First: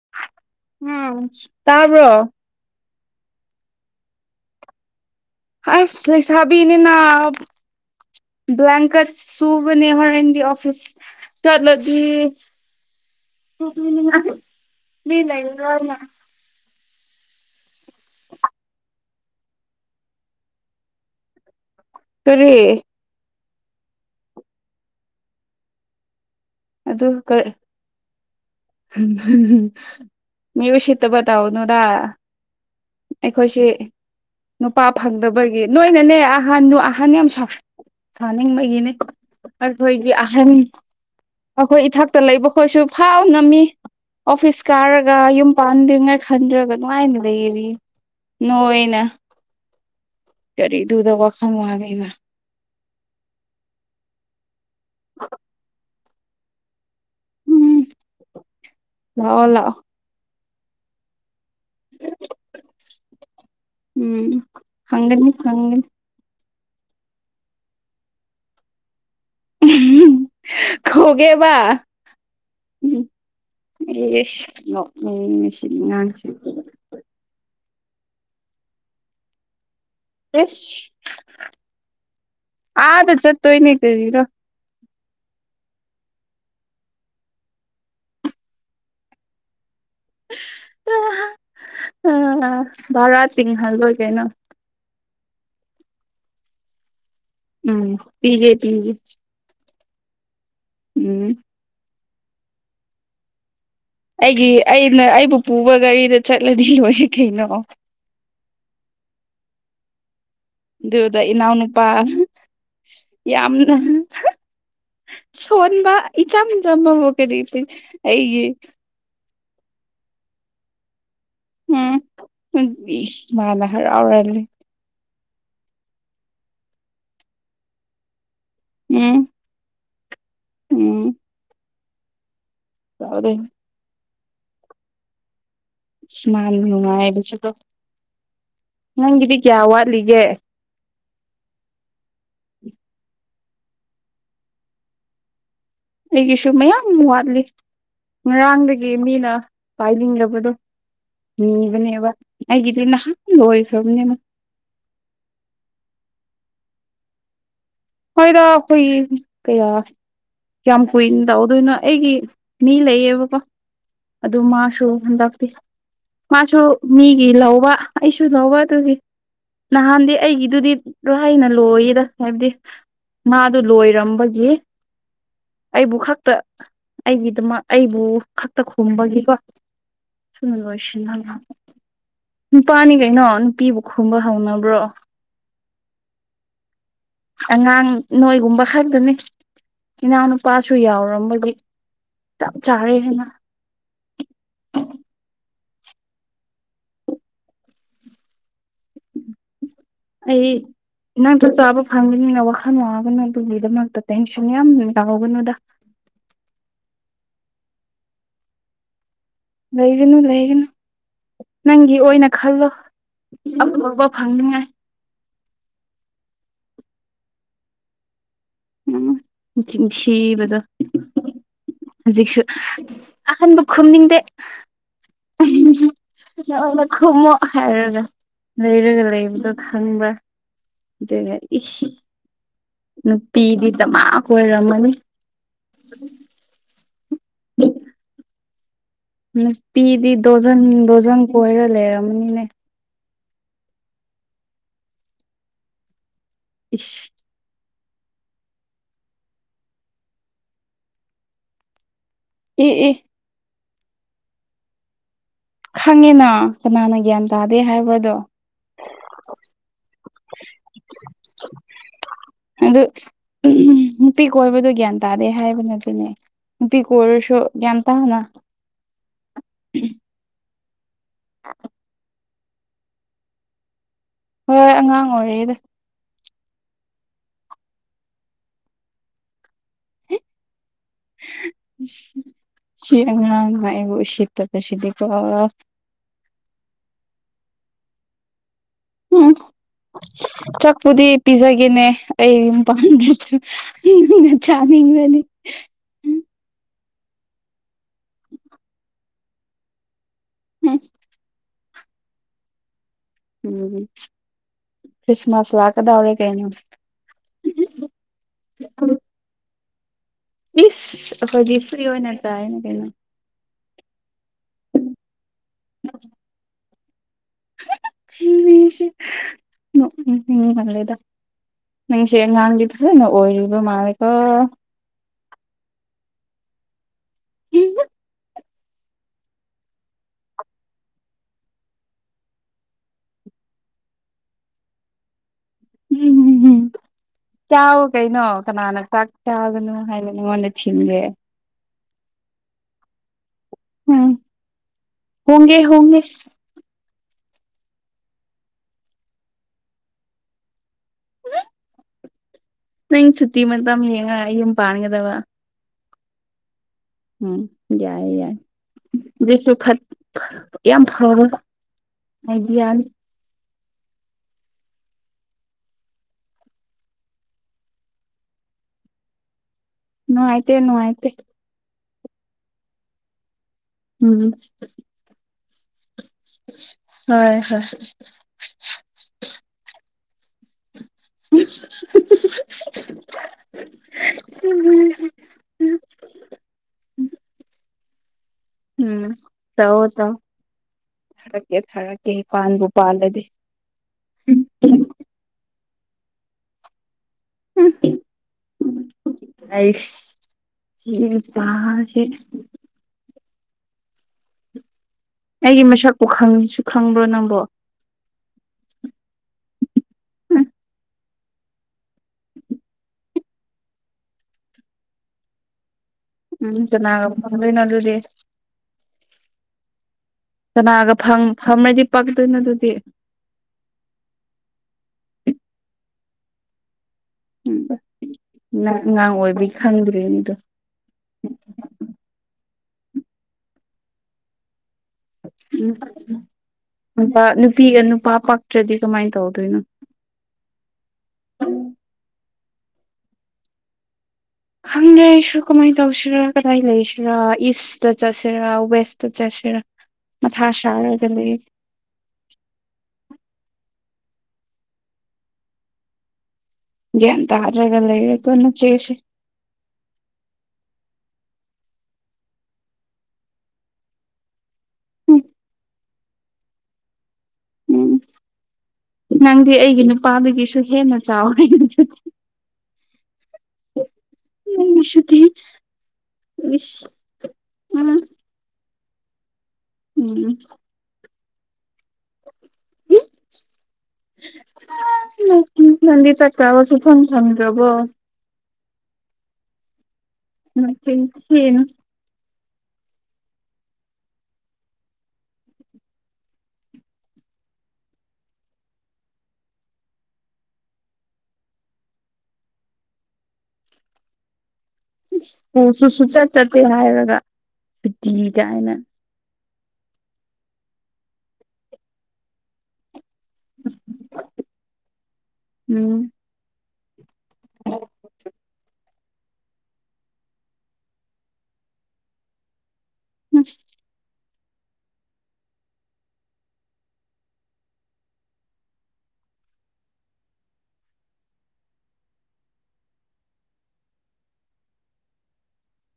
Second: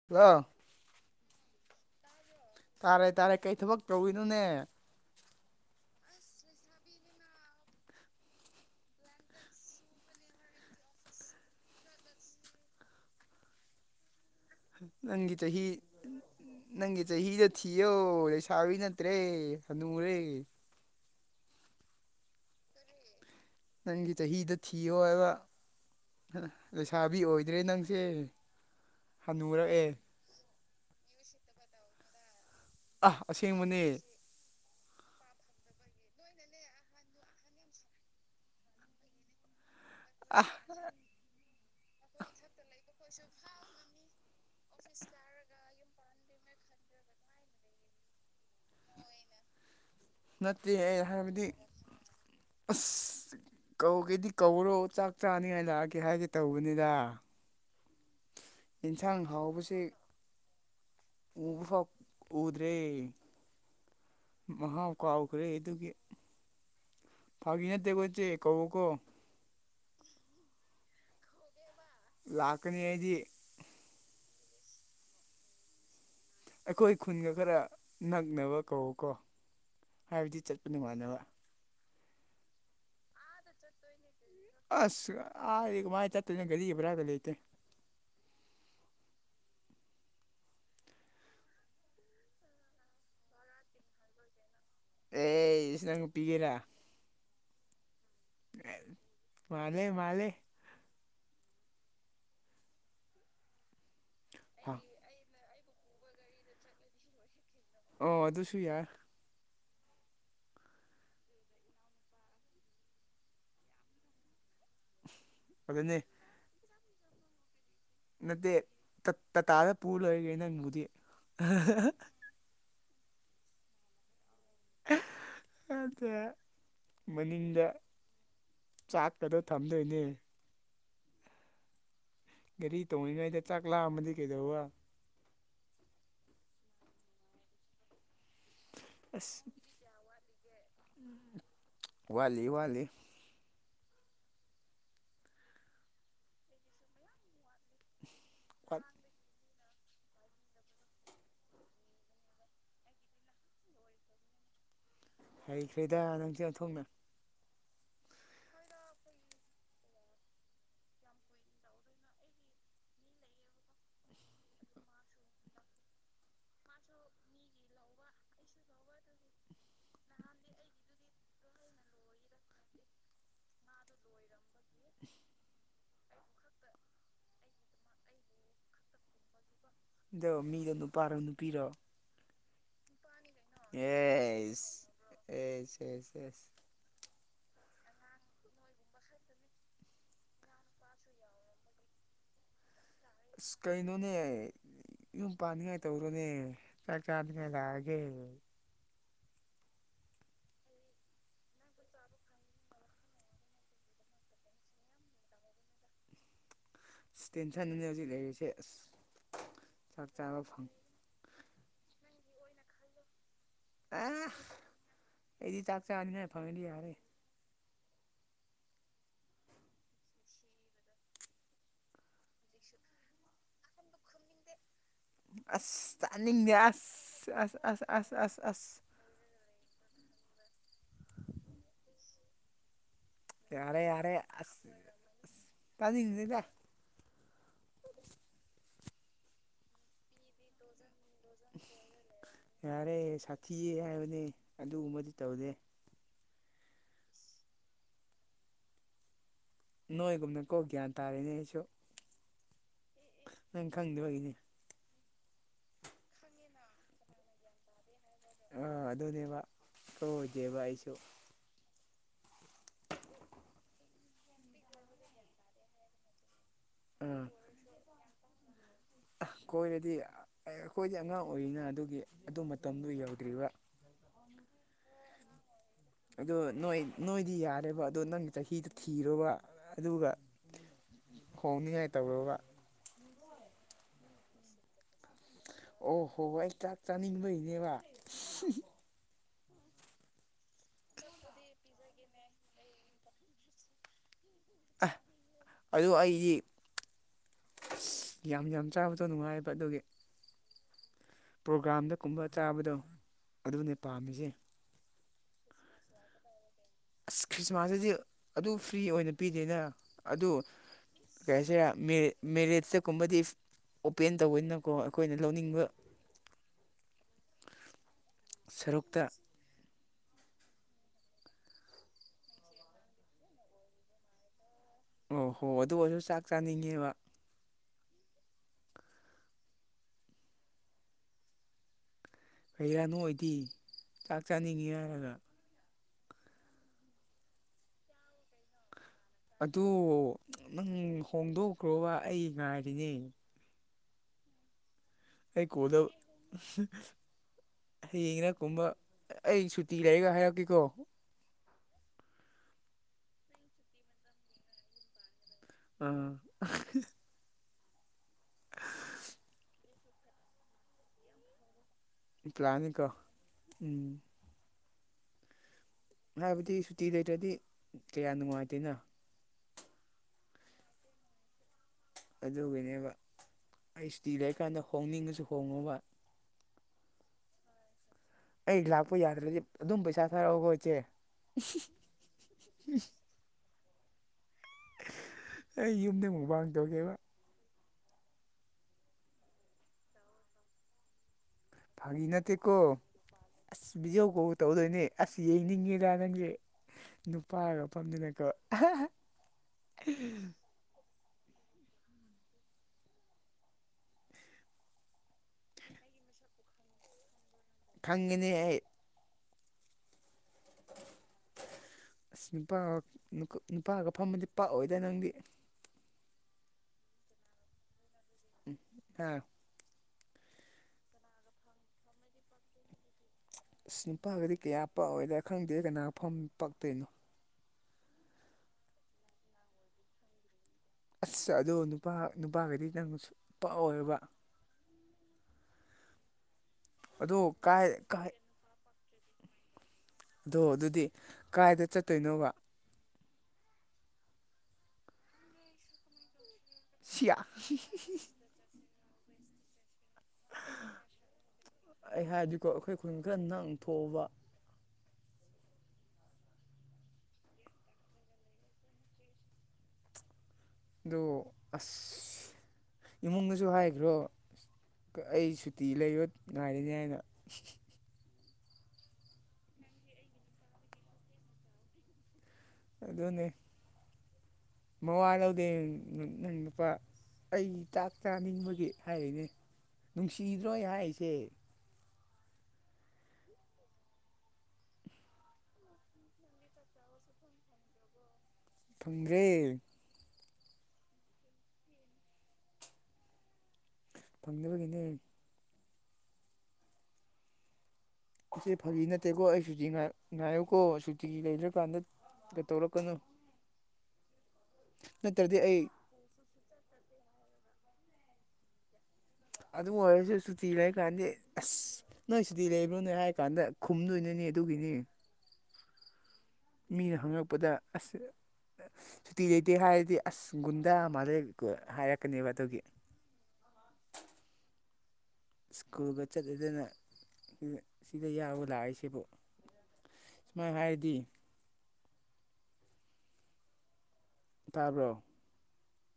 [unintelligible] ꯎꯝ ꯇꯥꯕ꯭ꯔꯣ ꯇꯥꯔꯦ ꯇꯥꯔꯦ ꯀꯩ ꯊꯕꯛ ꯇꯧꯔꯨꯢꯅꯣꯅꯦ ꯍꯩꯁ ꯂꯩꯁꯥꯕꯤꯅꯦꯅ ꯕ꯭ꯂꯦꯟꯀꯠ ꯁꯨꯕꯅꯤ ꯍꯣꯔꯦꯟꯒꯤ ꯑꯣꯐꯤꯁ ꯆꯠꯂꯗꯤ [unintelligible] ꯃꯤ ꯅꯪꯒꯤ ꯆꯍꯤ ꯂꯩꯔꯔꯣꯏꯅ ꯅꯪꯒꯤ ꯆꯍꯤꯗꯣ ꯊꯤꯌꯣ ꯂꯩꯁꯥꯕꯤ ꯅꯠꯇ꯭ꯔꯦ ꯍꯅꯨꯔꯦ ꯀꯔꯤ ꯅꯪꯒꯤ ꯆꯍꯤꯗꯣ ꯊꯤꯌꯣ ꯍꯥꯏꯕ ꯑꯗꯨ ꯂꯩꯁꯥꯕꯤ ꯀꯔꯤ ꯑꯣꯏꯗ꯭ꯔꯦ ꯅꯪꯁꯦ ꯍꯅꯨꯔꯛꯑꯦ ꯃꯤ ꯎꯁꯤꯠꯇꯕ ꯇꯧꯅꯨꯗ ꯑꯥ ꯑꯩꯈꯣꯏꯁꯤ ꯑꯁꯦꯡꯕꯅꯦ ꯅꯨꯄꯥ ꯐꯪꯗꯕꯒꯤ ꯅꯣꯏꯅꯅꯦ ꯑꯍꯟꯗꯣ ꯑꯍꯟ ꯌꯥꯝ ꯁꯥ ꯁꯥꯅꯤꯡꯕꯒꯤꯅꯦ ꯑꯈꯣꯏꯗꯤ ꯑꯥ ꯑꯍꯟ ꯑꯈꯣꯏ ꯏꯊꯛꯇ ꯂꯩꯕ ꯈꯣꯏꯁꯨ ꯐꯥꯎ ꯅꯝꯃꯤ ꯑꯣꯐꯤꯁ ꯀꯥꯔꯒ ꯌꯨꯝ ꯄꯥꯟꯗ꯭ꯔꯤꯉꯥꯏ ꯈꯟꯗ꯭ꯔꯒ ꯅꯨꯡꯉꯥꯏꯅ ꯂꯩꯔꯤ ꯅꯣꯏꯅ ꯅꯠꯇꯦ ꯑꯩ ꯀꯔꯤꯗꯨꯗ ꯍꯥꯏꯕꯗꯤ ꯋꯥꯈꯜ ꯋꯥꯕꯤꯕ ꯑꯁ ꯀꯧꯒꯦꯗꯤ ꯀꯧꯔꯣ ꯆꯥꯛ ꯆꯥꯅꯤꯉꯥꯏ ꯂꯥꯛꯑꯒꯦ ꯍꯥꯏꯒꯦ ꯇꯧꯕꯅꯤꯗ ꯎꯝ ꯏꯟꯁꯥꯡ ꯂꯥꯛꯑꯣ ꯍꯥꯎꯕꯁꯦ ꯂꯥꯛꯑꯣ ꯎꯕ ꯐꯥꯎ ꯎꯗ꯭ꯔꯦ ꯎꯝ ꯃꯍꯥꯎ ꯐꯪꯒꯅꯤ ꯀꯥꯎꯥꯈ꯭ꯔꯦ ꯐꯪꯒꯅꯤ ꯑꯗꯨꯒꯤ ꯐꯥꯒꯤꯅꯠꯇꯦꯀꯣ ꯏꯆꯦ ꯀꯧꯔꯛꯎꯀꯣ ꯀꯧꯒꯦꯕ ꯂꯥꯛꯀꯅꯤ ꯑꯩꯗꯤ ꯢꯁ ꯅꯣꯛꯅꯤꯡꯉꯦ ꯁꯤ ꯑꯉꯥꯡꯁꯤ ꯑꯈꯣꯏ ꯈꯨꯟꯒ ꯈꯔ ꯅꯛꯅꯕ ꯀꯧꯑꯣꯀꯣ ꯍꯥꯏꯕꯗꯤ ꯆꯠꯄ ꯏꯁ ꯅꯨꯡꯉꯥꯟꯅꯕ ꯑꯥꯗ ꯆꯠꯇꯣꯏꯅꯦ ꯀꯔꯤꯔꯣ ꯑꯁ ꯑꯥꯗꯤ ꯀꯃꯥꯏ ꯆꯠꯇꯣꯏꯅꯣ ꯒꯔꯤꯒꯤ ꯕ꯭ꯔꯥꯒ ꯂꯩꯇꯦ ꯑ ꯚꯔꯥ ꯇꯤꯡꯍꯜꯂꯣꯏ ꯀꯩꯅꯣ ꯑꯦꯁ ꯅꯪꯅ ꯄꯤꯒꯦꯔꯥ ꯎꯝ ꯄꯤꯒꯦ ꯄꯤꯒꯦ ꯃꯥꯜꯂꯦ ꯃꯥꯜꯂꯦ ꯎꯝ ꯑꯩꯒꯤ ꯍꯥ ꯑꯩꯅ ꯑꯩꯕꯨ ꯄꯨꯕ ꯒꯥꯔꯤꯗ ꯆꯠꯂꯗꯤ ꯂꯣꯏꯔꯦ ꯀꯩꯅꯣ ꯑꯣ ꯑꯗꯨꯁꯨ ꯌꯥꯏ ꯗꯨꯗ ꯏꯅꯥꯎ ꯅꯨꯄꯥ ꯌꯥꯝꯅ ꯁꯣꯟꯕ ꯑꯗꯨꯅꯦ ꯏꯆꯝ ꯆꯝꯕꯕꯨ ꯀꯔꯤꯗꯤ ꯅꯠꯇꯦ ꯇ-ꯇꯇꯥꯗ ꯄꯨ ꯂꯣꯏꯔ ꯀꯩꯅꯣ ꯅꯪꯕꯨꯗꯤ ꯎꯝ ꯏꯁ ꯃꯥꯅ ꯍꯔꯥꯎꯔꯥ ꯂꯩ [unintelligible] ꯃꯅꯤꯡꯗ ꯎꯝ ꯆꯥꯛꯀꯗꯣ ꯊꯝꯗꯣꯏꯅꯦ ꯎꯝ ꯒꯔꯤ ꯇꯧꯔꯦ ꯇꯣꯡꯉꯤꯉꯩꯗ ꯆꯥꯛ ꯂꯥꯝꯃꯗꯤ ꯀꯩꯗꯧꯕ ꯏꯁ ꯃꯥꯅ ꯅꯨꯡꯉꯥꯏꯕꯁꯨꯗꯣ ꯅꯪꯒꯤꯗꯤ ꯀꯌꯥ ꯋꯥꯠꯂꯤꯒꯦ [inaudible] ꯋꯥꯠꯂꯤ-ꯋꯥꯠꯂꯤ꯫ ꯑꯩꯒꯤꯁꯨ ꯃꯌꯥꯝ ꯋꯥꯠꯂꯤ ꯉꯔꯥꯡꯗꯒꯤ ꯃꯤꯅ ꯄꯥꯏꯅꯤꯡꯂꯕꯗꯣ ꯅꯤꯕꯅꯦꯕ ꯑꯩꯒꯤꯗꯤ ꯅꯍꯥꯟ ꯂꯣꯏꯈ꯭ꯔꯕꯅꯤ ꯃ ꯍꯩꯈ꯭ꯔꯦꯗ ꯅꯪꯁꯦ ꯑꯣꯟꯊꯣꯛꯅ꯫ ꯈꯣꯏꯔꯣ ꯈꯣꯏꯒꯤ [inaudible] ꯀꯌꯥ ꯀꯌꯥꯝ ꯀꯨꯏꯅ ꯇꯧꯗꯣꯏꯅꯣ ꯑꯩꯒꯤ ꯃꯤ ꯂꯩꯌꯦꯕꯀꯣ꯫ ꯑꯗꯨ ꯃꯥꯁꯨ ꯍꯟꯗꯛꯇꯤ ꯃꯥꯁꯨ ꯃꯤꯒꯤ ꯂꯧꯕ ꯑꯩꯁꯨ ꯂꯧꯕ ꯑꯗꯨꯒꯤ꯫ ꯅꯍꯥꯟꯗꯤ ꯑꯩꯒꯤꯗꯨꯗꯤ ꯔꫭꯍꯩꯅ ꯂꯣꯏꯌꯦꯗ ꯍꯥꯏꯕꯗꯤ ꯃꯥꯗꫭ ꯂꯣꯏꯔꯝꯕꯒꯤ [unintelligible] ꯑꯩꯕꯨ ꯈꯛꯇ ꯑꯩꯒꯤꯗꯃꯛ ꯑꯩꯕꯨ ꯈꯛꯇ ꯈꯨꯝꯕꯒꯤꯀꯣ꯫ ꯑꯗꯣ ꯊꯨꯅ ꯃꯤꯗꯣ ꯂꯣꯏꯁꯤꯜꯂꯣ ꯅꯨꯄꯥꯔꯣ ꯅꯨꯄꯤꯔꯣ ꯅꯨꯄꯥꯅꯤ ꯀꯩꯅꯣ ꯅ ꯄꯤꯕꯨ ꯈꯨꯝꯕ ꯍꯧꯅꯕ꯭ꯔꯣ꯫ ꯑꯦ ꯁꯦꯁ ꯁꯦꯁ꯫ ꯑꯉꯥꯡ ꯅꯣꯏꯒꯨꯝꯕ ꯈꯛꯇꯅꯤ ꯏꯅꯥꯎꯅꯨꯄꯥꯁꯨ ꯌꯥꯎꯔꯝꯕꯒꯤ꯫ ꯆꯥꯞ ꯆꯥꯔꯦ ꯍꯥꯢꯅ [unintelligible] ꯀꯩꯅꯣꯅꯦ꯫ ꯌꯨꯝ ꯄꯥꯟꯅꯤꯉꯥꯏ ꯇꯧꯔꯣꯅꯦ ꯆꯥꯛ ꯆꯥꯅꯤꯉꯥꯏ ꯂꯥꯛꯑꯒꯦ꯫ ꯑꯩ ꯅꯪ ꯆꯥꯛ ꯆꯥꯕ ꯐꯪꯒꯅꯤꯅ ꯋꯥꯈꯜ ꯋꯥꯒꯅꯨ ꯑꯗꯨꯒꯤꯗꯃꯛꯇ ꯇꯦꯟꯁꯟ ꯌꯥꯝ ꯂꯥꯎꯒꯅꯨꯗ꯫ ꯑꯁ ꯇꯦꯟꯁꯟꯗꯅꯦ ꯍꯧꯖꯤꯛ ꯂꯩꯔꯤꯁꯦ ꯑꯁ꯫ ꯆꯥꯛ ꯆꯥꯕ ꯂꯩꯒꯅꯨ-ꯂꯩꯒꯅꯨ ꯐꯪ ꯅꯪꯒꯤ ꯑꯣꯏꯅ ꯈꯜꯂꯣ꯫ ꯑ ꯑꯐꯕ ꯐꯪꯅꯤꯡꯉꯥꯏ꯫ ꯑꯩꯗꯤ ꯆꯥꯛ ꯆꯥꯅꯤꯉꯥꯢ ꯐꯪꯑꯗꯤ ꯌꯥꯔꯦ꯫ ꯎꯝ ꯅꯆꯤꯟ ꯊꯤꯕꯗꯣ꯫ ꯍꯧꯖꯤꯛꯁꯨ ꯑꯍꯟꯕꯨ ꯈꯨꯝꯅꯤꯡꯗꯦ꯫ ꯑꯁ ꯆꯥꯅꯤꯡꯗꯦ [unintelligible] [inaudible] ꯑꯁ ꯈꯨꯝꯃꯣ ꯑꯁ ꯑꯁ ꯍꯥꯏꯔꯒ ꯑꯁ ꯑꯁ ꯑꯁ ꯂꯩꯔꯒ ꯂꯩꯕꯗꯣ ꯈꯪꯕ꯭ꯔꯥ꯫ ꯑꯗꯨꯒ ꯏꯁ ꯅꯨꯄꯤꯗꯤ ꯌꯥꯔꯦ ꯗꯃꯥ ꯌꯥꯔꯦ ꯀꯣꯏꯔꯝꯃꯅꯤ꯫ ꯑꯁ ꯇꯥꯅꯤꯡꯗꯦꯗ꯫ [unintelligible] ꯅꯨꯄꯤꯗꯤ ꯗꯣꯖꯟ ꯗꯣꯖꯟ ꯀꯣꯏꯔ ꯂꯩꯔꯝꯃꯅꯤꯅꯦ꯫ ꯌꯥꯔꯦ ꯁꯥꯊꯤꯌꯦ ꯍꯥꯏꯕꯅꯦ ꯑꯗꯨꯒꯨꯝꯕꯗꯤ ꯇꯧꯗꯦ꯫ ꯏꯁ꯫ ꯅꯣꯏꯒꯨꯝꯅꯀꯣ ꯒ꯭ꯌꯥꯟ ꯇꯥꯔꯤꯅꯦ ꯑꯩꯁꯨ꯫ ꯑꯦ ꯑꯦ꯫ ꯅꯪ ꯈꯪꯗꯕꯒꯤꯅꯦ꯫ ꯈꯪꯉꯦꯅ ꯀꯅꯥꯅ ꯒ꯭ꯌꯥꯟ ꯇꯥꯗꯦ ꯍꯥꯏꯕ꯭ꯔꯥ ꯑꯗꯣ꯫ ꯑ ꯑꯗꯨꯅꯦꯕ ꯀꯣꯏꯗꯦꯕ ꯑꯩꯁꯨ꯫ ꯑꯗꯨ ꯎꯝ ꯅꯨꯄꯤ ꯀꯣꯏꯕꯗꯣ ꯒ꯭ꯌꯥꯟ ꯇꯥꯗꯦ ꯍꯥꯏꯕ ꯅꯠꯇꯦꯅꯦ꯫ ꯅꯨꯄꯤ ꯑꯥ ꯀꯣꯢꯔꯁꯨ ꯒ꯭ꯌꯥꯟ ꯇꯥꯅ꯫ ꯀꯣꯏꯔꯗꯤ ꯑ ꯑꯩꯈꯣꯏꯗꯤ ꯑꯉꯥꯡ ꯑꯣꯏꯔꯤꯅ ꯑꯗꯨꯒꯤ ꯑꯗꯨ ꯃꯇꯝꯗꯨ ꯌꯧꯗ꯭ꯔꯤꯕ꯫ ꯍꯣꯏ ꯑꯉꯥꯡ ꯑꯣꯏꯔꯤꯌꯦꯗ꯫ ꯑꯗꯣ ꯅꯣꯏ ꯅꯣꯏꯗꯤ ꯌꯥꯔꯦꯕ ꯑꯗꯣ ꯅꯪꯒꯤ ꯆꯍꯤꯗꯨ ꯊꯤꯔꯣꯕ ꯑꯗꯨꯒ [inaudible] ꯍꯣꯡꯅꯤꯡꯉꯥꯏ ꯇꯧꯔꯣꯕ ꯁꯤ ꯑꯉꯥꯡꯅ ꯑꯩꯕꯨ ꯎꯁꯤꯠꯇꯕꯁꯤꯗꯤꯀꯣ ꯑꯣ ꯍꯣ ꯑꯩ ꯆꯥꯛ ꯆꯥꯅꯤꯡꯕꯩꯅꯦꯕ ꯍꯝ ꯆꯥꯛꯄꯨꯗꯤ ꯄꯤꯖꯒꯦꯅꯦ ꯑꯩ ꯌꯨꯝ ꯄꯥꯟꯗ꯭ꯔꯁꯨ ꯑ ꯆꯥꯅꯤꯡꯔꯅꯤ ꯑꯗꯨ ꯑꯩꯗꯤ ꯌꯥꯝ ꯌꯥꯝ ꯆꯥꯕꯗꯣ ꯅꯨꯡꯉꯥꯏꯕ ꯑꯗꯨꯒꯤ [unintelligible] ꯄ꯭ꯔꯣꯒꯥꯝꯗ ꯀꯨꯝꯕ ꯆꯥꯕꯗꯣ ꯑꯗꯨꯅꯦ ꯎꯝ ꯄꯥꯝꯃꯤꯁꯦ ꯈ꯭ꯔꯤꯁꯃꯥꯁ ꯂꯥꯛꯀꯗꯧꯔꯦ ꯀꯩꯅꯣ ꯑꯁ ꯈ꯭ꯔꯤꯁꯃꯥꯁꯇꯗꯤ ꯑꯗꯨ ꯐ꯭ꯔꯤ ꯑꯣꯏꯅ ꯄꯤꯗꯦꯅ ꯑꯗꯨ ꯏꯁ ꯀꯩ ꯑꯩꯈꯣꯏꯗꯤ ꯍꯥꯢꯁꯤꯔꯥ ꯐ꯭ꯔꯤ ꯃꯦ ꯑꯣꯏꯅ ꯆꯥꯏꯅꯦ ꯃꯦꯔꯦꯠꯁꯇ ꯀꯩꯅꯣ ꯀꯨꯨꯝꯕꯗꯤ ꯑꯣꯄꯦꯟ ꯇꯧꯕꯅꯤꯅꯀꯣ ꯑꯩꯈꯣꯏꯅ ꯂꯧꯅꯤꯡꯕ ꯁꯔꯨꯛꯇ ꯅꯣꯛꯅꯤꯡ ꯃꯜꯂꯦꯗ ꯅꯪꯁꯦ ꯑꯉꯥꯡꯗꯤ ꯐꯖꯅ ꯑꯣꯏꯔꯤꯕ ꯃꯥꯜꯂꯦꯀꯣ ꯑꯣ ꯍꯣ ꯑꯗꯨ ꯑꯣꯏꯔꯁꯨ ꯆꯥꯛ ꯆꯥꯅꯤꯡꯉꯦꯕ ꯀꯩꯔꯥ ꯅꯣꯛꯏꯗꯤ ꯆꯥꯛ ꯆꯥꯅꯤꯡꯉꯤ ꯍꯥꯏꯔꯒ ꯎꯝꯝ ꯍꯝ ꯆꯥꯑꯣ ꯀꯩꯅꯣ ꯀꯅꯥꯅ ꯆꯥꯛ ꯑꯗꯨ ꯆꯥꯒꯅꯣ ꯍꯥꯢꯅ ꯅꯉꯣꯟꯗ ꯊꯤꯡꯒꯦ ꯀ꯭ꯔꯣꯕ ꯑꯩ ꯉꯥꯏꯔꯤꯅꯦ ꯍꯝ ꯑꯩ ꯀꯣꯜꯗꯣ ꯍꯌꯦꯡꯔ ꯀꯨꯝꯕ ꯑꯩ ꯁꯨꯇꯤ ꯂꯩꯔꯒ ꯍꯥꯏꯔꯛꯀꯦꯀꯣ ꯅꯪ ꯁꯨꯇꯤ ꯃꯇꯝ ꯌꯦꯡꯉ ꯑꯩ ꯌꯨꯝ ꯄꯥꯟꯒꯗꯕ ꯑꯥ ꯎꯝ ꯌꯥꯏ ꯌꯥꯏ ꯗꯨꯁꯨ ꯐꯠ ꯌꯥꯝ ꯐꯕ ꯄꯂꯥꯟꯅꯤꯀꯣ ꯑꯥꯏꯗꯤꯌꯥꯅꯤ ꯎꯝ ꯍꯥꯏꯕꯗꯤ ꯁꯨꯇꯤ ꯂꯩꯇ꯭ꯔꯗꯤ ꯀꯌꯥ ꯅꯨꯡꯉꯥꯏꯇꯦꯅ ꯅꯨꯉꯥꯏꯇꯦ ꯅꯨꯉꯥꯏꯇꯦ ꯑꯗꯨꯒꯤꯅꯦꯕ ꯑꯩ ꯁꯨꯇꯤ ꯎꯝ ꯂꯩꯀꯥꯟꯗ ꯍꯣꯡꯅꯤꯡꯉꯁꯨ ꯍꯣꯡꯉꯣꯕ ꯍꯣꯏ ꯍꯣꯏ ꯑꯩ ꯂꯥꯛꯄ ꯌꯥꯗ꯭ꯔꯗꯤ ꯑꯗꯨꯝ ꯄꯩꯁꯥ ꯊꯥꯔꯛꯑꯣꯀꯣ ꯏꯆꯦ [inaudible] ꯑꯩ ꯌꯨꯝꯗ ꯃꯨꯛꯕꯥꯥꯡ ꯇꯧꯒꯦꯕ ꯎꯝ ꯇꯧꯑꯣ ꯇꯧ ꯊꯥꯔꯛꯀꯦ ꯐꯥꯒꯤ ꯊꯥꯔꯛꯀꯦ ꯅꯠꯇꯦꯀꯣ ꯄꯥꯥꯟꯕꯨ ꯄꯥꯜꯂꯗꯤ ꯑꯁ ꯕꯤꯗꯤꯑꯣ ꯀꯣꯜꯒ ꯇꯧꯗꯣꯏꯅꯦ ꯑꯁ ꯌꯦꯡꯅꯤꯡꯉꯦꯗ ꯅꯪꯖꯦ ꯅꯨꯄꯥꯒ ꯐꯝꯗꯅꯀꯣ ꯑꯩꯁ ꯁꯤ ꯒꯤ ꯅꯨꯄꯥꯁꯤ ꯑꯩꯒꯤ ꯃꯁꯛꯄꯨ ꯈꯪꯁꯨ ꯈꯪꯕ꯭ꯔꯣ ꯅꯪꯕꯣ ꯈꯪꯉꯦꯅꯦ ꯑꯩ ꯑꯁ ꯅꯨꯄꯥꯒ ꯅꯨꯄꯥꯒ ꯐꯝꯃꯗꯤ ꯄꯛꯑꯣꯏꯗ ꯅꯪꯗꯤ ꯎꯝ ꯀꯅꯥꯒ ꯐꯝꯗꯣꯏꯅꯣ ꯑꯗꯨꯗꯤ ꯍꯥ ꯀꯅꯥꯒ ꯐꯝ ꯐꯝꯔꯗꯤ ꯄꯛꯀꯥꯗꯣꯏꯅꯣ ꯑꯗꯨꯗꯤ ꯑꯁ ꯅꯨꯄꯥꯒꯗꯤ ꯀꯌꯥ ꯄꯛꯑꯣꯏꯗ ꯈꯪꯗꯦ ꯀꯅꯥ ꯐꯝ ꯄꯛꯇꯣꯏꯅꯣ ꯎꯝ ꯅꯪ ꯑꯉꯥꯡ ꯑꯣꯏꯕꯒꯤ ꯈꯪꯗ꯭ꯔꯤꯅꯤ ꯑꯗꯨ ꯑꯁ ꯑꯗꯣ ꯅꯨꯄꯥ ꯅꯨꯄꯥꯒꯗꯤ ꯅꯪ ꯁꯨ ꯄꯛꯑꯣꯏꯕ ꯎꯝ ꯑꯗꯣ ꯅꯨꯄꯥ ꯀꯥꯏ ꯅꯨꯄꯤꯒ ꯀꯥꯏ ꯅꯨꯄꯥ ꯄꯥꯛꯇ꯭ꯔꯗꯤ ꯀꯃꯥꯏ ꯇꯧꯗꯣꯏꯅꯣ ꯑꯗꯣ ꯑꯗꯨꯗꯤ ꯀꯥꯏꯗ ꯆꯠꯇꯣꯏꯅꯣꯕ ꯍꯪꯗ꯭ꯔꯦ ꯑꯩꯁꯨ ꯀꯃꯥꯏ ꯇꯧꯁꯤꯔꯥ ꯀꯗꯥꯏ ꯁꯤꯌꯥ ꯂꯩꯁꯤꯔꯥ ꯏꯁꯇ ꯆꯠꯁꯤ ꯑꯩꯔ ꯋꯦꯁꯇ ꯆꯠꯁꯤꯔ ꯃꯊꯥ ꯁꯥꯔꯒ ꯂꯩꯌꯦ ꯑꯩ ꯍꯥꯏꯗꯤꯀꯣ ꯑꯩꯈꯣꯏ ꯈꯨꯟ ꯈꯔ ꯅꯛ ꯊꯣꯛꯑꯣꯕ ꯒ꯭ꯌꯥꯟ ꯇꯥꯗ꯭ꯔꯒ ꯂꯩꯔꯦꯀꯣ ꯅꯆꯦꯁꯦ ꯗꯣ ꯑꯁ ꯏꯃꯨꯡꯗꯁꯨ ꯍꯥꯏꯗ꯭ꯔꯣ ꯎꯝ ꯑꯩ ꯁꯨꯇꯤ ꯂꯩꯕꯒꯤ ꯉꯥꯏꯔꯤꯅꯤ ꯍꯥꯏꯅ ꯎꯝ ꯎꯝ ꯅꯪꯗꯤ ꯑꯩꯒꯤ ꯅꯨꯄꯥꯗꯒꯤꯁꯨ ꯍꯦꯟꯅ ꯆꯥꯎꯔꯦ ꯑꯗꯨꯗꯤ ꯑꯗꯨꯅꯦ ꯃꯋꯥ ꯑꯩꯒꯤꯁꯤꯗꯤ ꯂꯧꯗꯦ ꯅꯪ ꯅꯨꯄꯥ ꯏꯁ ꯑꯩ ꯆꯥꯛ ꯎꯝ ꯆꯥꯅꯤꯡꯕꯒꯤ ꯍꯥꯏꯔꯤꯅꯦ ꯎꯝ ꯅꯨꯡꯁꯤꯗ꯭ꯔꯣ ꯑꯩ ꯍꯥꯏꯔꯤꯁꯦ [inaudible] ꯅꯪꯗꯤ ꯆꯥꯛ ꯆꯥꯕ ꯁꯨꯛꯐꯪ ꯐꯪꯗ꯭ꯔꯕꯣ ꯐꯪꯗ꯭ꯔꯦ ꯅ ꯆꯤꯟ ꯊꯤꯔꯅꯨ ꯐꯪꯗꯕꯒꯤꯅꯦ ꯏꯆꯦ ꯐꯥꯒꯤ ꯅꯠꯇꯦꯀꯣ ꯑꯩ ꯁꯨꯇꯤ ꯉꯥꯢ ꯉꯥꯏꯌꯨꯀꯣ ꯁꯨꯇꯤ ꯂꯩꯗ꯭ꯔꯀꯥꯟꯗ ꯒ ꯇꯧꯔꯛꯀꯅꯣ ꯨꯁ꯭ꯀꯨꯜꯁꯨ ꯁꯨꯆꯠ ꯆꯠꯇꯦ ꯍꯥꯏꯔꯒ ꯁꯨꯇꯤ ꯀꯥꯏꯅ ꯑꯗꯨ ꯑꯣꯏꯔꯁꯨ ꯁꯨꯇꯤ ꯂꯩ ꯀꯥꯟꯗꯤ ꯑꯁ ꯅꯣꯏ ꯁꯨꯇꯤ ꯂꯩꯕ꯭ꯔꯣꯅꯦ ꯍꯥꯏ ꯀꯥꯟꯗ ꯈꯨꯝꯗꯣꯏꯅꯤꯅꯦ ꯑꯗꯨꯒꯤꯅꯦ ꯎꯝ ꯃꯤꯅ ꯍꯪꯉꯛꯄꯗ ꯑꯁ ꯇꯤ ꯂꯩꯇꯦ ꯍꯥꯏꯔꯗꯤ ꯑꯁ ꯒꯨꯟꯗꯥ ꯃꯥꯜꯂꯦ ꯍꯥꯏꯔꯛꯀꯅꯦꯕ ꯑꯗꯨꯒꯤ ꯎꯝ ꯁ꯭ꯀꯨꯜꯒ ꯆꯠꯂꯨꯗꯅ ꯁꯤꯗ ꯌꯥꯎꯕ ꯂꯥꯛꯏꯁꯤꯕꯨ ꯁꯨꯃꯥꯏ ꯍꯥꯏꯔꯗꯤ ꯇꯥꯕ꯭ꯔꯣ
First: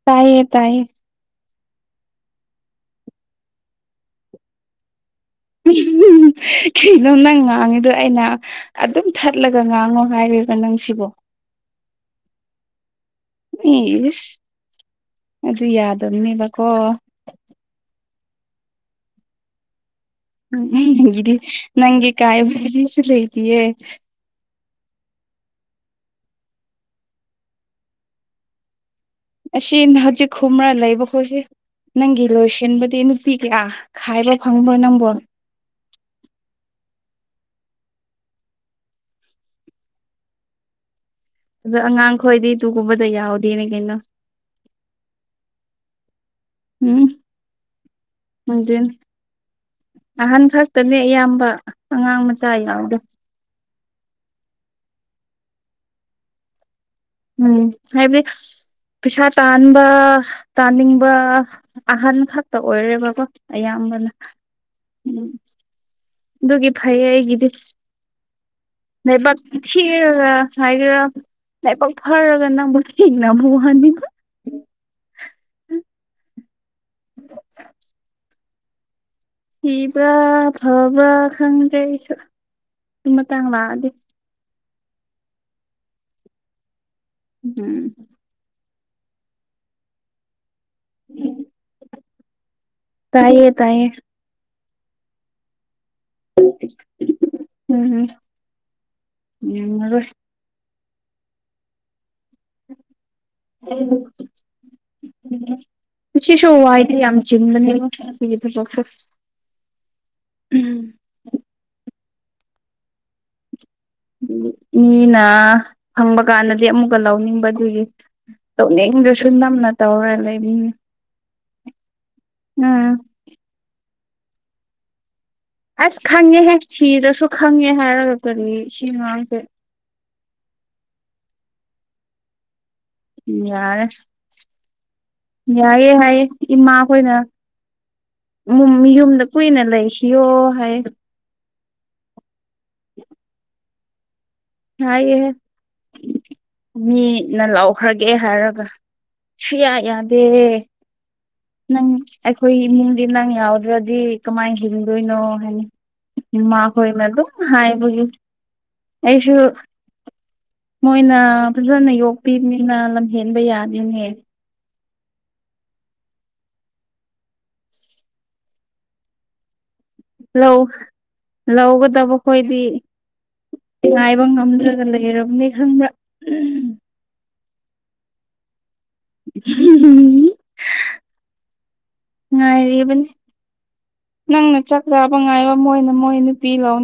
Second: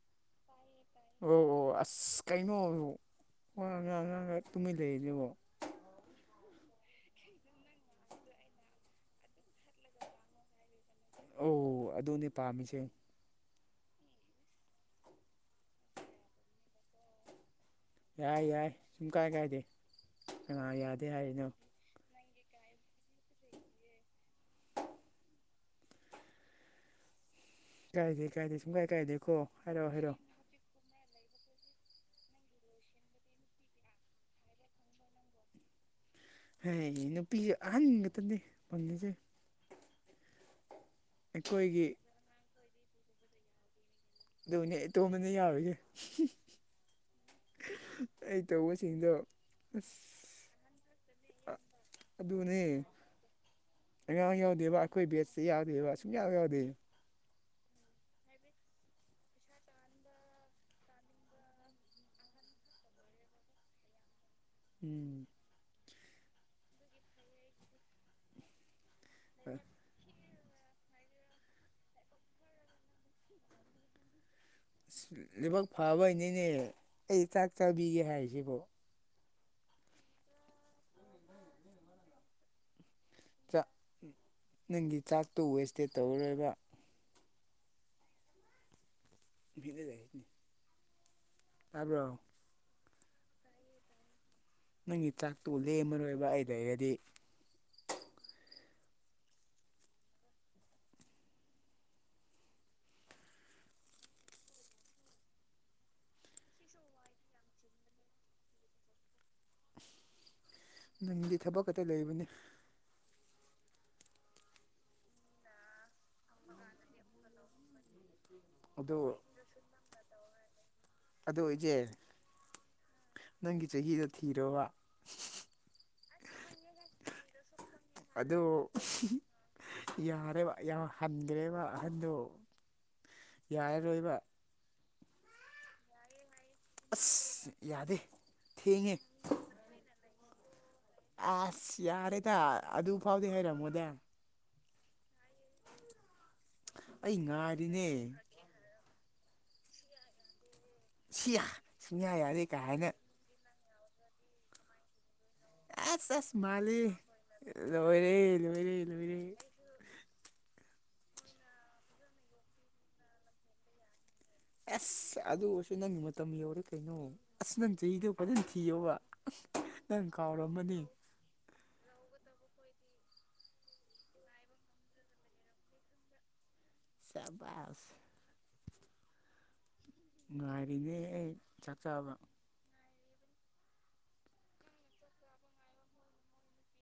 ꯇꯥꯏꯌꯦ ꯇꯥꯏꯌꯦ ꯑꯣ ꯑꯣ ꯑꯁ ꯀꯩꯅꯣ ꯋꯥ [unintelligible] ꯇꯨꯃꯤꯟ ꯂꯩꯔꯤꯖꯤꯕꯣ ꯀꯩꯅꯣ ꯅꯪ ꯉꯥꯡꯉꯤꯗꯣ ꯑꯩꯅ ꯑꯗꯨꯝ ꯊꯠꯂꯒ ꯉꯥꯡꯉꯣ ꯍꯥꯏꯔꯤꯕ ꯅꯪꯁꯤꯕꯣ ꯑꯣ ꯑꯗꯨꯅꯦ ꯄꯥꯝꯃꯤꯁꯦ ꯏꯁ ꯑꯗꯨ ꯌꯥꯗꯕꯅꯦꯕꯀꯣ ꯌꯥꯏ ꯌꯥꯏ ꯁꯨꯡ ꯀꯥꯏ ꯀꯥꯏꯗꯦ ꯀꯅꯥ ꯌꯥꯗꯦ ꯎꯝ ꯒꯤꯗꯤ ꯍꯥꯏꯔꯤꯅꯣ ꯅꯪꯒꯤ ꯀꯥꯏꯕꯗꯤ ꯀꯔꯤꯁꯨ ꯂꯩꯇꯤꯑꯦ ꯀꯥꯏꯗꯦ ꯀꯥꯏꯗꯦ ꯁꯨꯡꯀꯥꯏ ꯀꯥꯏꯗꯦ ꯑꯁꯤꯅ ꯍꯧꯖꯤꯛ ꯈꯨꯨꯝꯔ ꯂꯩꯕ ꯈꯣꯏꯁꯦ ꯅꯪꯒꯤ ꯂꯣꯏꯁꯤꯟꯕꯗꯤ ꯅꯨꯄꯤ ꯀꯌꯥ ꯈꯥꯏꯕ ꯐꯪꯕ꯭ꯔꯣ ꯅꯪꯕꯣ ꯍꯦꯌꯦ ꯅꯨꯄꯤ ꯑꯍꯟ ꯉꯥꯛꯇꯅꯦ ꯐꯪꯉꯤꯁꯦ ꯑꯗ ꯑꯩꯈꯣꯏꯒꯤ ꯑꯉꯥꯡ ꯈꯣꯏꯗꯤ ꯇꯨꯒꯨꯝꯕꯗ ꯌꯥꯎꯗꯦꯅꯦ ꯀꯩꯅꯣ ꯑꯗꯨꯅꯦ ꯏꯇꯣꯝꯇꯅꯦ ꯌꯥꯎꯔꯤꯁꯦ ꯎꯝ ꯑꯩ ꯑꯗꯨꯅꯤ ꯇꯧꯕꯁꯤꯡꯗꯣ ꯑꯁ ꯑꯍꯟ ꯈꯛꯇꯅꯦ ꯑꯌꯥꯝꯕ ꯑꯉꯥꯡ ꯃꯆꯥ ꯑꯗꯨꯅꯦ ꯌꯥꯎꯗꯦ ꯑꯉꯥꯡ ꯌꯥꯎꯗꯦꯕ ꯑꯩꯈꯣꯏ ꯕꯦꯠꯁꯦ ꯌꯥꯎꯗꯦꯕ ꯁꯨꯡꯌꯥꯎ ꯌꯥꯎꯗꯦ ꯎꯝ ꯍꯥꯏꯕꯗꯤ ꯄꯩꯁꯥ ꯇꯥꯟꯕ ꯇꯥꯟꯅꯤꯡꯕ ꯑꯍꯟ ꯈꯛꯇ ꯑꯣꯏꯔꯦꯕꯀꯣ ꯑꯌꯥꯝꯕꯅ ꯎꯝ ꯗꯨꯒꯤ ꯐꯩꯍꯦ ꯑꯩꯒꯤꯗꯤ [unintelligible] ꯊꯤꯔꯒ ꯍꯥꯏꯒꯦꯔ ꯂꯥꯏꯕꯛ ꯐꯔꯒ ꯅꯪꯕꯨ ꯊꯦꯡꯅꯕ ꯋꯥꯅꯤꯗ ꯂꯩꯕꯛ ꯐꯕꯩꯅꯤꯅꯦ ꯑꯩꯅ ꯆꯥꯛ ꯆꯥꯕꯤꯒꯦ ꯍꯥꯏꯔꯤꯁꯤꯕꯣ ꯊꯤꯕ꯭ꯔ ꯐꯕ꯭ꯔꯥ ꯈꯪꯗ꯭ꯔꯦ ꯑꯩꯁꯨ ꯑꯗꯨ ꯃꯇꯥꯡ ꯆꯥꯛ ꯂꯥꯛꯑꯗꯤ ꯅꯪꯒꯤ ꯆꯥꯛꯇꯣ ꯋꯦꯁꯇꯦꯠ ꯇꯧꯔꯣꯏꯕ ꯎꯝ [unintelligible] ꯇꯥꯕ꯭ꯔꯣ ꯇꯥꯏꯌꯦ ꯇꯥꯏꯌꯦ ꯅꯪꯒꯤ ꯆꯥꯛꯇꯨ ꯂꯦꯝꯃꯔꯣꯏꯕ ꯑꯩ ꯂꯩꯔꯗꯤ ꯎꯝ ꯂꯦꯝꯃꯔꯣꯏ [unintelligible] ꯉꯁꯤꯁꯨ ꯋꯥꯏꯗꯤ ꯌꯥꯝ ꯆꯤꯡꯕꯅꯤ ꯑꯈꯣꯏꯒꯤ ꯊꯕꯛꯁꯦ ꯅꯪꯗꯤ ꯊꯕꯛ ꯈꯛꯇ ꯂꯩꯕꯅꯤ ꯃꯤꯅ ꯐꯪꯕ ꯀꯥꯟꯗꯗꯤ ꯑꯃꯨꯛꯀ ꯂꯧꯅꯤꯡꯕꯗꯨꯒꯤ ꯑꯗꯣ ꯇꯧꯅꯤꯡꯗ꯭ꯔꯁꯨ ꯅꯝꯅ ꯇꯧꯔ ꯂꯩꯕꯅꯤꯅꯦ ꯑꯗꯣ ꯏꯆꯦ ꯅꯪꯒꯤ ꯆꯍꯤꯗꯣ ꯊꯤꯔꯣꯕ ꯑꯁ ꯈꯪꯉꯦꯍꯦ ꯊꯤꯗꯔꯁꯨ ꯈꯪꯉꯦ ꯍꯥꯏꯔꯒ ꯑꯗꯨ ꯀꯔꯤ ꯁꯤ ꯑꯉꯥꯡꯁꯦ ꯌꯥꯔꯦꯕ ꯌꯥꯝ ꯍꯟꯒꯔ꯭ꯦꯕ ꯑꯍꯟꯗꯣ ꯌꯥꯔꯦ ꯌꯥꯔꯔꯣꯏꯕ ꯌꯥꯏꯌꯦ ꯍꯥꯏꯌꯦ ꯏꯃꯥꯈꯣꯏꯅ ꯑꯁ ꯌꯥꯗꯦ ꯃꯨꯝ ꯊꯦꯡꯉꯦ ꯌꯨꯝꯗ ꯀꯨꯏꯅ ꯂꯩꯈꯤꯑꯣ ꯍꯥꯏꯌꯦ ꯑꯁ ꯌꯥꯔꯦꯗ ꯑꯗꯨ ꯐꯥꯎꯗꯤ ꯍꯥꯏꯔꯝꯃꯣꯏꯗ ꯍꯥꯏꯌꯦꯍꯦ ꯑꯩ ꯃꯤꯅ ꯉꯥꯏꯔꯤꯅꯦ ꯂꯧꯈ꯭ꯔꯒꯦ ꯍꯥꯏꯔꯒ ꯁꯨꯛꯌꯥ ꯌꯥꯗꯦ ꯁꯤꯌꯥ ꯅꯪ ꯁꯨꯡꯌꯥ ꯌꯥꯗꯦ ꯑꯩꯈꯣꯏ ꯀꯥꯏꯅ ꯏꯃꯨꯡꯗꯤ ꯅꯪ ꯌꯥꯎꯗ꯭ꯔꯗꯤ ꯀꯃꯥꯏꯅ ꯍꯤꯡꯗꯣꯏꯅꯣ ꯍꯥꯏꯅ ꯑꯁ ꯑꯁ ꯃꯥꯜꯂꯤ ꯃꯈꯣꯏꯅ ꯑꯗꯨꯝ ꯍꯥꯏꯕꯒꯤ ꯂꯣꯏꯔꯦ ꯂꯣꯏꯔꯦ ꯂꯣꯏꯔꯦ ꯑꯩꯁꯨ ꯃꯣꯏꯅ ꯐꯖꯅ ꯌꯣꯛꯄꯤꯕꯅꯤꯅ ꯂꯝꯍꯦꯟꯕ ꯌꯥꯗꯦꯅꯦ ꯑꯁ ꯑꯗꯨ ꯑꯣꯏꯔꯁꯨ ꯅꯪꯒꯤ ꯃꯇꯝ ꯌꯧꯔꯦ ꯀꯩꯅꯣ ꯑꯁ ꯅꯪ ꯆꯍꯤꯗꯣ ꯐꯖꯅ ꯊꯤꯌꯣꯕ ꯅꯪ ꯀꯥꯎꯔꯝꯃꯅꯤ [unintelligible] ꯂꯧꯒꯗꯕꯈꯣꯏꯗꯤ ꯉꯥꯏꯕ ꯉꯝꯗ꯭ꯔꯒ ꯂꯩꯔꯕꯅꯤ ꯈꯪꯕ꯭ꯔꯥ ꯁꯥꯕꯁ [unintelligible] ꯉꯥꯏꯔꯤꯅꯦ ꯑꯩ ꯆꯥꯛ ꯆꯥꯕ ꯉꯥꯏꯔꯤꯕꯅꯤ ꯅꯪꯅ ꯆꯥꯛ ꯆꯕ ꯉꯥꯏꯕ ꯃꯣꯏꯅ ꯃꯣꯏ ꯅꯨꯄꯤ ꯂꯧꯅꯤ